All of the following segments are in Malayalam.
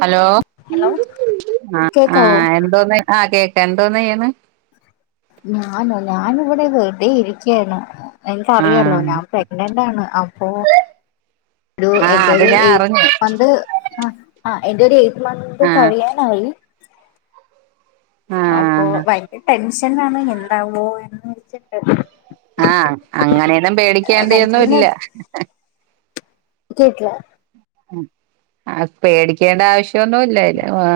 ഹലോ ഹലോ ആ ആ കേക്കാവോ എന്തോന്ന് ആ കേ എന്തോന്നയ്യണ് ഞാനോ ഞാനിവിടെ വെറുതെ ഇരിക്ക്യാണ് ആ എനിക്കറിയാല്ലോ ഞാൻ പ്രെഗ്നന്റാണ് അപ്പോ രു ആ എന്റെ അത് ഒരു ഞാൻ എയ്ത്ത് അറിഞ്ഞു മന്ത് ആ ആ എന്റെ ഒരു എയ് ത്ത് മന്ത് ആ കഴിയാനായി ആ അപ്പൊ ഭയങ്ക ടെൻഷ എനാണ് എന്താവുവോ എന്ന് വച്ചിട്ട് ആ അങ്ങനെയന്നും പേടിക്കേണ്ട എനിക്ക് ഒന്നും പിന്നെ ഇല്ല [inaudible] ആ പേടിക്കേണ്ട ആവശ്യൊന്നുംല്ലല്ലോ ആ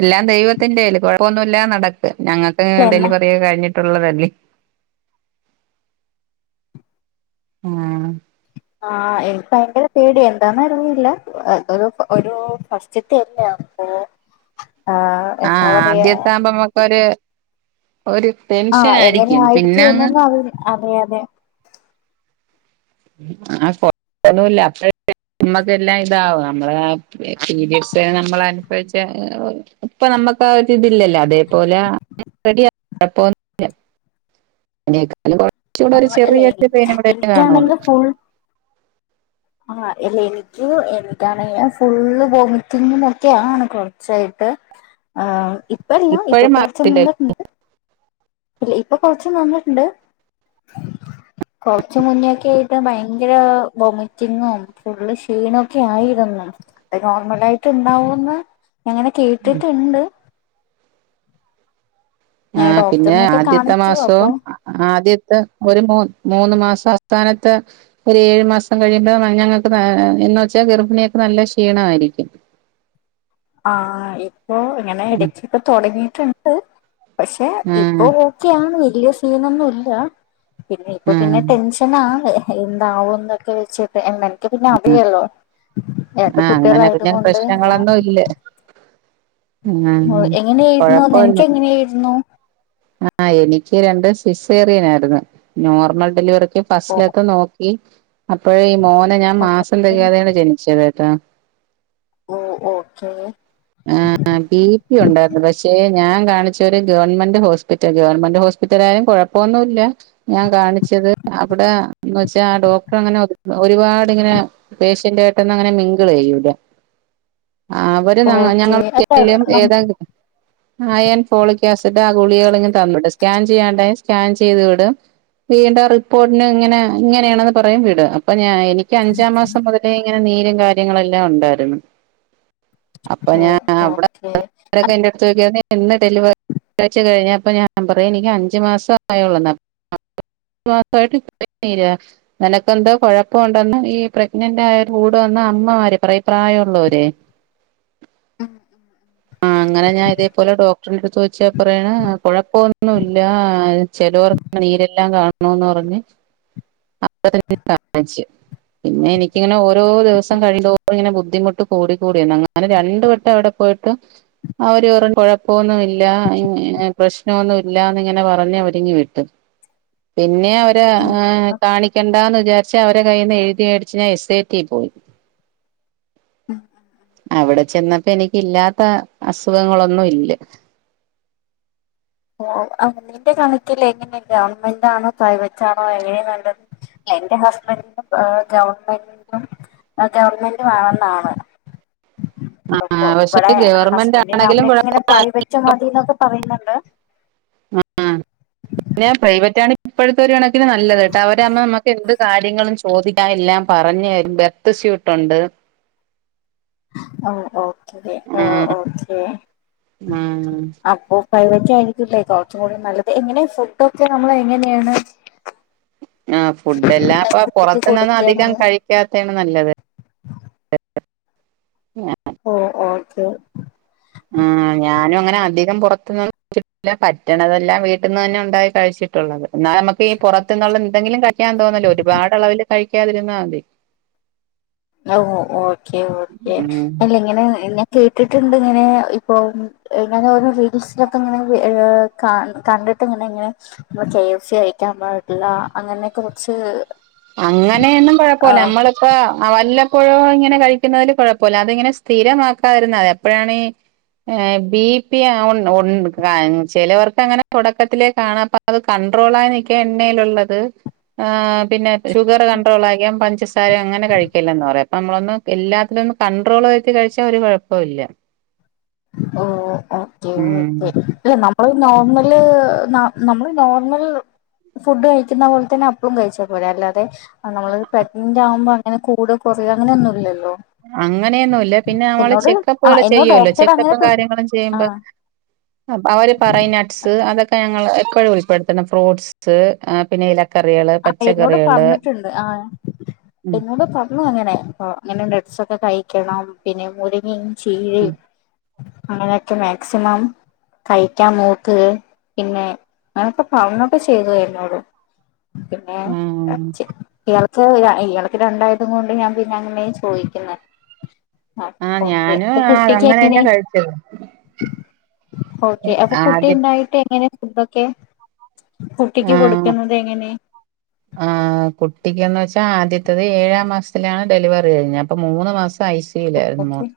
എല്ലാം ദൈവത്തിന്റെകഴില്ല് കൊഴപ്പൊന്നുല്ല നടക്ക ഞങ്ങക്ക് എന്നാ ഡെലിവറിയെ കഴിഞ്ഞ തുള്ളതല്ലേ മൂ ആ എനിക്ക് ഭയങ്കര പേടി എന്താന്നറിയില്ല അത ഒരു ഫസ്റ്റത്തെ അല്ലേ അപ്പൊ ആ ആ എന്താ പറയാ ആദ്യത്ത ആകുമ്പോ മ്മക്കൊരു ആ എങ്ങനെ ആയിരിക്കും ആയിരിക്കു പിന്നെ അങ്ങ് എന്നൊന്നു അവര് അറിയാതെ ആ [inaudible] നമ്മക്കെല്ലാം ഇതാവും നമ്മള പീരിഡ്സ്ന് നമ്മള അനുഭവിച്ച ഇപ്പ നമ്മക്ക് ആ ഇതില്ലല്ല അതേപോലെ [inaudible] കുഴപ്പൊന്നുല്ല എനിക്ക അത് കുറച്ചൂടെ ആ ഒരു അല്ല ചെറിയ എനി പെയിന്നുടൊക്കെ കാണോള്ളു എനിക്കാണെങ്കിൽ ഫുൾ ആ അല്ല എനിക്ക് എനിക്കണേ ഫുള്ള് വോമിറ്റിങ്ങും ഒക്കെയാണ് കുറച്ചായിട്ട് ആ ഇപ്പല്ല ഇപ്പൊ ഇപ്പോഴും കൊറച്ച് മാറത്തില്ലല്ലോ നിന്നിട്ടിണ്ട് ഇല്ല ഇപ്പൊ കൊച്ച് നിന്നിട്ടിണ്ട് കൊറച്ച മുന്നൊക്ക ആയിട്ട് ഭയങ്കര വോമിറ്റിങ്ങും ഫുള്ള് ഷീണൊക്കെ ആയിരുന്ന് അ നോർമലായിട്ട് ഉണ്ടാവന്ന് അങ്ങനെ കേട്ടിട്ടിണ്ട് ആ ഞാൻ പിന്നെ ഡോക്ടറിനൊക്കെ ആദ്യത്തെ കാണിച്ചു അപ്പൊ മാസവും ആദ്യത്തെ ഒരു മൂ മൂന്ന് മാസം സ്ഥാനത്ത് ഒരു ഏഴു മാസം കഴിയുമ്പോ ഞങ്ങക്ക് എന്ന് വച്ചാ ഗർഭിണികൾക്ക് നല്ല ക്ഷീണായിരിക്കും ആ ഇ ഓ ഇങ്ങനെ ഇടയ്ക്കൊക്കെ തുടങ്ങി [inaudible] പക്ഷെ ആ ഇപ്പൊ ഓക്കെയാണ് വലിയ സീനൊന്നും ഇല്ല പിന്നെ ഇപ്പൊ ആ പിന്നെ ടെൻഷനാണ് എന്താവോന്നൊക്കെ വെച്ച് എ നിൻക്ക് പിന്നെ അറിയാല്ലോ ആഹ അങ്ങനെ പിന്നെ പ്രശ്നങ്ങളൊന്നും ഇല്ല ആ ഒ എങ്ങനെയായിരുന്നു നിനക്ക്ങ്ങനെയായിരുന്നു ആ എനിക്ക് രണ്ട് സിസേറിയൻ ആരുന്നു നോർമൽ ഡെലിവറി എനിക്ക് ഓ ഫസ്റ്റ്ലത്തെ നോക്കി അപ്പഴേഈ മോൻ ഞാൻ മാസം തെകയാതെയാണ് ജനിച്ചതേട്ടോ ഓഹ് ഓക്കെ ആ ബി പി ഉണ്ടായിരുന്നു. പക്ഷെ ഞാൻ കാണിച്ച ഒരു ഗവൺമെന്റ് ഹോസ്പിറ്റൽ ഗവൺമെന്റ് ഹോസ്പിറ്റലായാലും കുഴപ്പൊന്നുംല്ല ഞാൻ കാണിച്ചത് അവിടെ ന്ന് വെച്ചാ ആ ഡോക്ടർ അങ്ങനെ ഒരുപാട് ഇങ്ങനെ പേഷ്യന്റ ആയിട്ടൊന്നും അങ്ങനെ മിംഗിൾ ചെയ്യൂല. ആഹ് [unintelligible] ഓക്കെ ഞങ്ങള് അല്ല [unintelligible] നം ഏതാ അയേൺ ഫോളിക് ആസിഡ് ആ ഗുളികകള് ഇങ്ങ് തന്നുവിടും. സ്കാൻ ചെയ്യാ ണ്ടേ സ്കാൻ ചെയ്ത് വിടും വീണ്ടും റിപ്പോർട്ടിന് ഇങ്ങനെ ഇങ്ങനെയാണെന്ന് പറയും വിടും അപ്പ നാ എനിക്ക് അഞ്ചാം മാസം മുതലേ ഇങ്ങനെ നീരും കാര്യങ്ങളെല്ലാം ഉണ്ടായിരുന്നു. അപ്പൊ ഓ ഞാൻ ഓക്കെ അവിടെക്കെ എന്റെ അടുത്ത് ചോദിക്കുവായിരുന്നു ഇന്ന് ഡെലിവറി അഴ്ച്ച കഴിഞ്ഞപ്പൊ ഞാൻ പറയാ എനിക്ക് അഞ്ചു മാസആയോളെന്ന് നിനക്കെന്തോ കൊഴപ്പംണ്ടെന്ന് ഈ പ്രഗ്നന്റ് ആയരു കൂടെ വന്ന അമ്മമാര് പറയും പ്രായമുള്ളവര് ആ അങ്ങനെ ഞാൻ ഇതേപോലെ എടുത്ത വെച്ചാൽ പറയാണ് കുഴപ്പമൊന്നുവില്ല ചിലർ നീരെല്ലാം കാണണന്ന് പറഞ്ഞ് കാണച്ച് പിന്നെ എനിക്കിങ്ങനെ ഓരോ ദിവസം കഴിയുംതോറും ഇങ്ങനെ ബുദ്ധിമുട്ട് കൂട കൂടി വന്ന് അങ്ങനെ രണ്ടു വട്ടം അവിടെ പോയിട്ടും അവര്പറഞ്ഞു കുഴപ്പൊന്നുവില്ല പ്രശ്നമൊന്നും ഇല്ലന്ന് ഇങ്ങനെ പറഞ്ഞ് അവരിങ്ങ് വിട്ട് പിന്നെ അവര് കാണിക്കണ്ടാന്ന് വിചാരി പക്ഷേ അവരെ കൈയ്യിന്ന് എഴുതിവേടിച്ച് എസ് ഏറ്റി പോയി അവിടെ ചെന്നപ്പോ എനിക്ക് ഇല്ലാത്ത അസുഖങ്ങളൊന്നും ഇല്ല ഓ നിന്റെ കണക്കിൽ എങ്ങനെ ഗവണ്മെന്റ്ണോ പ്രൈവറ്റാണോ എങ്ങനെ നല്ലത എന്റെ ഹസ്ബൻഡും ഗവൺമെന്റും ഗവണ്മെന്റും ആണെന്നാണ് ആ അപ്പൊ പക്ഷെ ഇവിടെ ഗവൺമെന്റ് ഹസ്ബൻറിന്റെ ആണെങ്കിലും കുഴ അമ്മയൊക്കെ ഇങ്ങനെ പ്രൈവറ്റ് മതിന്നൊക്കെ പറയുന്നുണ്ട് ആ പിന്നെ പ്രൈവറ്റണ് ഇപ്പോഴത്തെര് കണക്കിന് നല്ലത് കേട്ടോ അവരവുമ്പോ നമുക്ക് എന്ത് കാര്യങ്ങളും ചോദിക്കാം എല്ലാം പറഞ്തരും ബർത്ത് സ്യൂട്ടുണ്ട് ഓ ഓ അതെ ഓ ആ ആഹ് ഓക്കേ ആഹ് പ്രൈവറ്റ് ആയിരിക്കുംല്ലേ കുറച്ചും കൂടെ നല്ലത്, എങ്ങനെ ഫുഡ് ഒക്കെ നമ്മള് എങ്ങനെയാണ്? ആ ഫുഡ് എല്ലാം ഇപ്പൊ കുട്ടിക്ക് പുറത്തുനിന്നും കൊടുക്കാണ് അധികം കഴിക്കാത്തെയാണ് നല്ലത് ഓ ഓക്കെ ഞാനും അങ്ങനെ ആഹ് അധികം പൊറത്ത്ന്ന് [unintelligible] പറ്റണതെല്ലാം വീട്ടിന്ന് തന്നെ ഉണ്ടായി കഴിച്ചിട്ടുള്ളത്. എന്നാ നമുക്ക് ഈ പുറത്ത്ന്നൊള്ള എന്തെങ്കിലും കഴിക്കാൻ തോന്നില്ലേ ഒരുപാട് അളവില് കഴിക് ഴിക്കാതിരുന്നാതി ന്നാ ഓക്കെ ഓക്കെ ഉം അല്ല ഇങ്ങനെ ഞ കേട്ടിട്ട്ണ്ട് ഇങ്ങനെ, ഇപ്പൊ ഇങ്ങനെ ഓരോ റീൽസിലൊക്കെ ഇങ്ങനെ ഏഹ് ക കണ്ടിട്ട് ഇങ്ങനെ ഇങ്ങനെ കെ എഫ് സി കഴിക്കാൻ പാടില്ല അങ്ങനെയൊക്കെ കൊറച്ച് അങ്ങനെയൊന്നും കൊഴപ്പല്ല നമ്മളിപ്പോ വെല്ല ക്കൊയോ ഇങ്ങനെ കഴിക്കുന്നതില് കുഴപ്പല്ല അതിങ്ങനെ സ്ഥിരമാക്കാതിരുന്നാ മതി അപ്പയാണി ഈ ബി പി [unintelligible] ചിലവർക്ക് അങ്ങനെ തൊടക്കത്തിലേ കാണാ അപ്പ അത് കൺണ്ട്രോളായി നിക്കാ എണ്ണയിലുള്ളത് പിന്നെ ഷുഗർ കണ്ട്രോള് അയികം പഞ്ചസാര അങ്ങനെ കഴിക്കെല്ലന്ന് പറയും നമ്മളൊന്ന് എല്ലാത്തിലൊന്ന് കണ്ട്രോൾ വെച്ച് കഴിച്ചാ ഒരു കൊഴപ്പയില്ല ഓഹ് ഓക്കെ ഒക്കെ ഏ നമ് മ്മള് നോർമല് നമ്മള് നോർമൽ ഫുഡ് കഴിക്കുന്ന പോലെ തന്നെ അപ്പളും കഴിച്ചാ പോരെ അല്ലാതെ ആഹ് നമ്മളത് പ്രെഗ്നന്റ് ആവുമ്പം അ ഇങ്ങനെ കൂടാ കൊറയാ അങ്ങനെ ഒന്നുല്ലല്ലോ അങ്ങനെയൊന്നൂല്ല പിന്നെ നമ്മള് ആ ചെക്കപ്പുകള് എന്നോട് ചെയ്യോല്ലോ ഡോക്ടർ അങ്ങനെ ചെക്കപ്പും കാര്യങ്ങളും ആ ചെയ്യുമ്പ അവര് പറയും നട്ട്സ് അതൊ ഇപ്പ ഞങ്ങള് എപ്പഴും ഉൾപ്പെടുത്തണം ഫ്രൂട്ട്സ് പിന്നെ ഇല ആഹ് എന്നോട് പറഞ്ഞ്ട്ട്ണ്ട് ആ ഉം എന്നോട് പറഞ്ഞു അങ്ങനെ ഇങ്ങനെ നട്ട്സ് കഴിക്കണം പിന്നെ മുരിങ്ങി ഉം ചീരയും അങ്ങനെയൊക്കെ മാക്സിമം കഴിക്കാൻ നോക്ക് പിന്നെ അങ്ങനൊക്കെ പറഞ്ഞൊക്കെ ചെയ്തു എന്നോട്. ആഹ് [unintelligible] ഇയാള്ക്ക് രണ്ടായത് കൊണ്ട് ഞാൻ പിന്നെ അങ്ങനെയ് ചോയിക്കുന്നെ ആഹ് ഒക്കെ ഞാനും അപ്പോ ആഹ് കുട്ടിക്ക് അങ്ങനെ എങ്ങനെ തന്നെ കഴിച്ചത് ഓക്കെ അപ്പോ കുട്ടി ആദ്യം ഉണ്ടായിട്ട് എങ്ങനെ തൊക്കെ കുട്ടിക്ക് കൊടുക്കുന്നത് എങ്ങനെ ആ കുട്ടിക്കിന്ന് വെച്ചാ ആദ്യത്തത് ഏഴാം മാസത്തിലാണ് ഡെലിവറി കഴിഞ്ഞേ അപ്പ മൂന്ന് മാസം ഐ സി യുവിലായിരുന്നു മോൻ. ഓക്കെ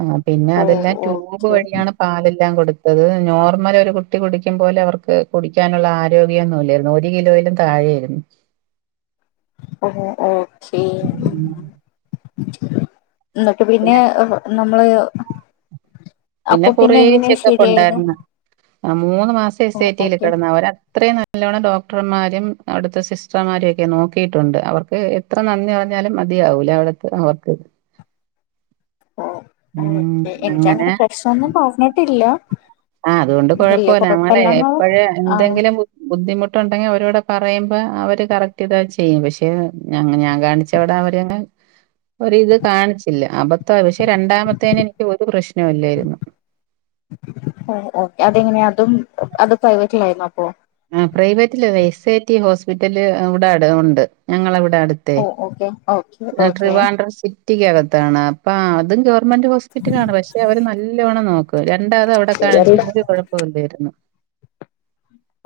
ആ പിന്നെ ഓ അതെല്ലാം ട്യൂബ് ഓക്കെ വഴിയാണ് പാല് ല്ലാം കൊടുത്തത് നോർമല് ഒരു കുട്ടി കുടിക്കും പോലെ അവർക്ക് കുടിക്കാനുള്ള ആരോഗ്യം ഒന്നുല്ലായിരുന്നു ഒരു കിലോയിലും താഴെയായിരുന്നു. ഓഹ് ഓഹ് എന്നിട്ട് പിന്നെ നമ്മള് പിന്നെ അപ്പൊ കുറേ എങ്ങനെ ചെക്കപ്പ് ശരിയായത് ഒണ്ടായിരുന്ന് ആ മൂന്ന് മാസം ഓ എസ് എ ടീ ല് ഓക്കെ കെടന്ന് അവര് അത്രയും ന നല്ലോണം ഡോക്ടർമാരും അവിടുത്തെ സിസ്റ്റർമാരും ഒക്കെ നോക്കിയിട്ടുണ്ട് അവർക്ക് എത്ര നന്ദി പറഞ്ഞാലും മതിയാവൂല അവിടുത്തെ അവർക്ക് ഓ മ് അങ്ങന ഒന്നും [unintelligible] ഇല്ല ആ അതുകൊണ്ട് കൊഴപ്പമില്ല നമ്മളെ എപ്പഴ് ആഹ് എന്തെങ്കിലും ബു ബുദ്ധിമു ട്ടൊണ്ടെങ്കി അവരോടെ പറയുമ്പ അവര് കറക്റ്റ് ഇത് ചെയ്യും പക്ഷെ ഞ ഞാൻ കാണിച്ചവിടെ അവര് പിന്നെ ഒരിത് കാണിച്ചില്ല അബത്താ പക്ഷെ രണ്ടാമത്തേന് എനിക്ക് ഒരു പ്രശ്നവുല്ലേരുന്നു ഓ ഓക്കെ അതെങ്ങനെയ അതും അത് പ്രൈവറ്റിലായിരുന്നൊ അപ്പൊ ആ പ്രൈവറ്റിലല്ല എസ് ഐ ടി ഹോസ്പിറ്റല് ഇവിടെ അട് ഒണ്ട് ഞങ്ങളവി വിടെ അടുത്തെ ഓ ഓക്കെ ഓക്കെ ഓക്കെ ട്രിവാൻട്രം സിറ്റിക്കകത്താണ് ആ [unintelligible] മന്റ് ഹോസ്പിറ്റലാണ് പക്ഷെ അവര് നല്ലവണം നോക്കും രണ്ടാമത് അവിടെ കാണിച്ച് ഷുഗറിന്റെ ഒരു കൊഴപ്പൊല്ലേരുന്നു [inaudible]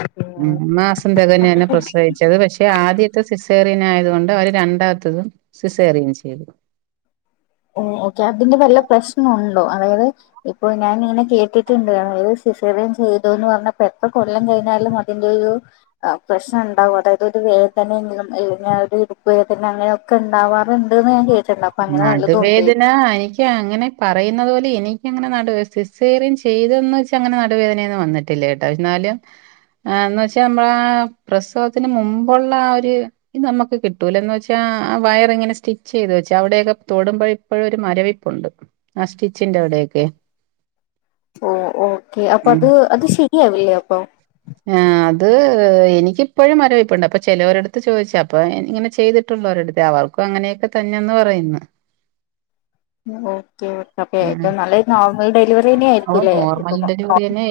ഓക്കെ മ് മാസം തെകഞ്ഞ് തന്ന പ്രസവിച്ചത് പക്ഷെ ആദ്യത്തെ സിസേ [unintelligible] ആയതു കൊണ്ട് അവര് രണ്ടാത്തതും സിസേറിയൻ ചെയ്തു ഓ ഓക്കെ അതിന്റെ വല്ല പ്രശ്നം ഒണ്ടോ അതായത് ഇപ്പൊ ഞാനിങ്ങനെ കേട്ടിട്ടുണ്ട് [unintelligible] സിസേറിയൻ ചെയ്തു എന്ന് പറഞ്ഞപ്പോ എത്ര കൊല്ലം കഴിഞ്ഞാലും അതിന്റെ ഒരു പ്രശ്നം ഉണ്ടാവും അതായത് ഒരു വേദനയെങ്കിലും അല്ലെങ്കിൽ ആ ഒരു ഇടുപ്പുവേദന അങ്ങനെയൊക്കെ ഉണ്ടാവാറുണ്ട്ന്ന് ഞാൻ കേട്ട് ചെന്നപ്പ അങ്ങനെ വല്ല വേദന എനിക്ക് അങ്ങനെ പറ പറയുന്നത് പോലെ എനിക്കങ്ങനെ നടു വേ സിസേറിയൻ ചെയ്തന്ന് വെച്ച് അങ്ങനെ നടുവേദന ഒന്നും വന്നിട്ടില്ല കേട്ട എന്നാലും എന്ന് വെച്ച നമ്മള ആ പ്രസവത്തിന് മുമ്പുള്ള ആ ഒരു ഇത് നമ്മക്ക് കിട്ടൂല എന്ന് വെച്ചാ ആ വയറ് ഇങ്ങന സ്റ്റിച്ച് ചെയ്ത് വെച്ച് അവിടെക്കെ തൊടുമ്പെഴ് ഇപ്പോഴും ഒരു മരവിപ്പുണ്ട് ആ സ്റ്റിച്ചിന്റെ അവിടേക്കെ ഓ ഓക്കെ അപ്പൊ അത് അത് ശരിയാവില്ലേ അപ്പ് [inaudible] ആ അത് എനിക്കിപ്പൊഴും മരവിപ്പുണ്ട് അപ്പൊ ചെലൊരടുത്ത് ചോദിച്ച് അപ്പൊ ഇങ്ങനെ ചെയ്തിട്ടുള്ളോരടുത്ത് അവർക്കും അങ്ങനെയൊക്കെ തന്നെന്ന് പറയുന്നു ഓക്കെ [unintelligible] അപ്പൊ ഏറ്റവും നല്ലത് നോർമൽ ഡെലിവറിന്നെ ഓ ആയിരിക്കുംല്ലേ നോർമൽ ഇപ്പപ്പൊ ഒ ഡെലിവറി തന്നെ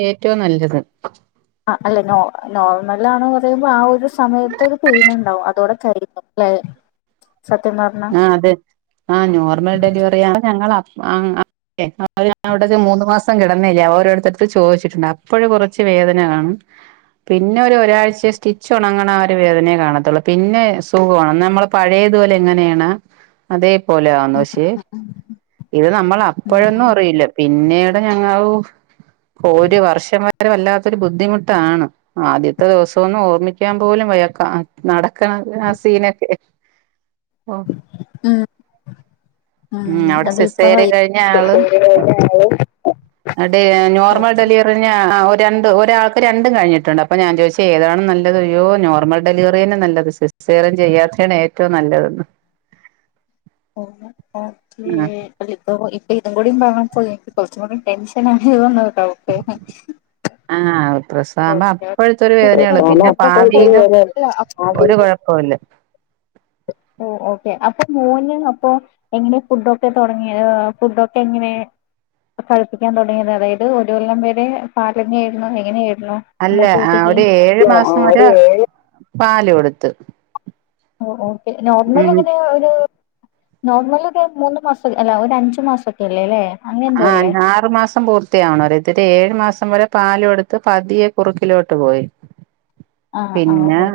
[inaudible] ആ അല്ല നോ നോർമൽ ആണ് കൊറ [unintelligible] ആ ഒരു സമയത്ത് ഒരു പെയിൻ ഇണ്ടാവും അതോടെ കഴിഞ്ഞു ല്ലേ ആ അതെ ആ നോർമൽ ഡെലിവറിയാണ് ഞങ്ങള ആ [inaudible] ഞാൻ അവിടൊരു മൂന്ന് മാസ് [unintelligible] കെടന്നേല്ലേ ഓരോരുത്തടുത്ത് ചോദിച്ചിട്ടുണ്ട് അപ്പൊഴ് കൊറച്ച് വേദന കാണും പിന്നെ ഒരു ഒരാഴ്ച സ്റ്റിച്ച് ഒണങ്ങണ ആ ഒരു വേദനേ കാണത്തൊള്ളൂ പിന്നെ സുഖോണ് നമ്മള് പഴയതുപോലെ എങ്ങനെയാ ണാ അതെ പോലെയാന്ന് പക്ഷേ ഇത് നമ്മള് അപ്പൊഴൊന്നും ഉം അറിയില്ല പി പിന്നീട് ഞങ്ങ ഒരു വർഷം വരെ വല്ലാത്തൊരു ബുദ്ധിമുട്ടാണ് ആദ്യത്തെ ദിവസം ഒന്ന് ഓർമിക്കാൻ പോലും വയക്കാം നട [unintelligible] ആ സീനൊക്കെ ഓ ഉം ഉ ഉം അവിടെ അത് ഇപ്പ സിസേറ്യൻ കഴിഞ്ഞ ആളും ഡെലിവറി കഴിഞ്ഞ ആള് നോർമൽ ഓക്കെ ഡെലിവറിഞ്ഞ രണ്ട് ഒരാൾക്ക് രണ്ടും കഴിഞ്ഞിട്ടുണ്ട് അപ്പൊ ഞാൻ ചോദിച്ച ഏതാണ് നല്ലത് യോ നോർമൽ ഡെലിവറീനെ നല്ലത് സിസേറിയൻ ചെയ്യാത്തെയാണ് ഏറ്റവും നല്ലതെന്ന് ആഹ് [unintelligible] ഇതും കൂടി പറഞ്ഞപ്പഴേ എനിക്ക് കുറച്ചും കൂടി ടെൻഷൻ ആയോ ന്നോ ഡൗട്ട് ആഹ് പ്രസവാകുമ്പോ അപ്പോഴത്തെ ഒരു വേദനയുള്ളൂ പിന്നെ ഭാവിയിലും ഒരു കുഴപ്പവുമില്ല [inaudible] ക്കെ അപ്പൊ മോന് അപ്പോ എങ്ങനെ ഫുഡൊക്കെ തുടങ്ങിയ ഫുഡ് ഒക്കെ എങ്ങനെ കഴിപ്പിക്കാൻ തൊടങ്ങിയത് അതായത് ഒരു കൊല്ലം വെരെ പാലെന്ന ആയിരുന്നൊ എങ്ങനെയാ [unintelligible] അല്ല മൂത്ത ആഹ് കുട്ടിയ്ക്ക് ഒരു ഏഴു മാസം ഒരു വരെ ഏഴ് പാല് കൊടുത്ത് ഓ ഓക്കെ നോർമൽ ഉം അങ്ങനെ ഒരു നോർമല് ഒരു മൂന്ന് മാസം അല്ല ഒരു അഞ്ചു മാസൊക്കെ അല്ലേ ല്ലേ ആ ആറു മാസം പൂർത്തിയാവണം ഇതൊര് ഏഴ് മാസം വരെ പാല് കൊടുത്ത് പതിയെ കുറുക്കിലോട്ട് പോയി ആ ആ പിന്നെ ഓ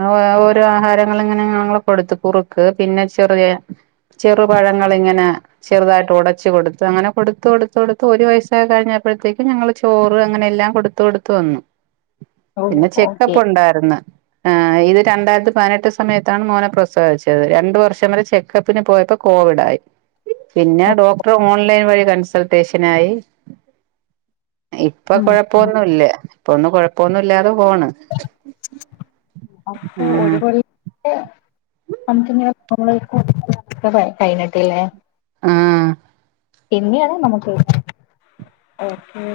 അ ഓരോ ആഹാരങ്ങളങ്ങനെ ഞങ്ങൾ കൊടുത്ത് കുറുക്ക് പിന്നെ ചെറിയ ചെറുപഴങ്ങളിങ്ങനെ ചെറുതായിട്ട് ഉടച്ച് കൊടുത്ത് ത്ത് അങ്ങനെ കൊടുത്ത് കൊടുത്ത് കൊടുത്ത് ഒരു വയസായി കഴിഞ്ഞപ്പോഴത്തേക്കും ഞങ്ങള് ചോറ് അങ്ങനെ എല്ലാം കൊടുത്ത് കൊടുത്ത് വന്നു ഓ പിന്നെ ഓക്കെ ചെക്കപ്പുണ്ടായിര്ന്ന് ആ ഇത് രണ്ടായിരത്തി പതിനെട്ട് സമയത്താണ് മോനെ പ്രസവിച്ചത് രണ്ടു വർഷം വരെ ചെക്കപ്പിന് പോയപ്പോ കോവിഡായി പിന്നെ ഡോക്ടർ ഓൺലൈൻ വഴി കൺസൾട്ടേഷനായി ഇപ്പൊ ഉം ഉം കൊഴപ്പൊന്നൂല്ല ഇപ്പൊന്നും കൊഴപ്പൊന്നും ഇല്ലാതെ പോണ് അപ്പൊ ആഹ് ഒരു [unintelligible] നമുക്കിങ്ങനെ [unintelligible] ത്തില്ലേ ആ പിന്നെയാണ് നമുക്ക് ഓക്കെ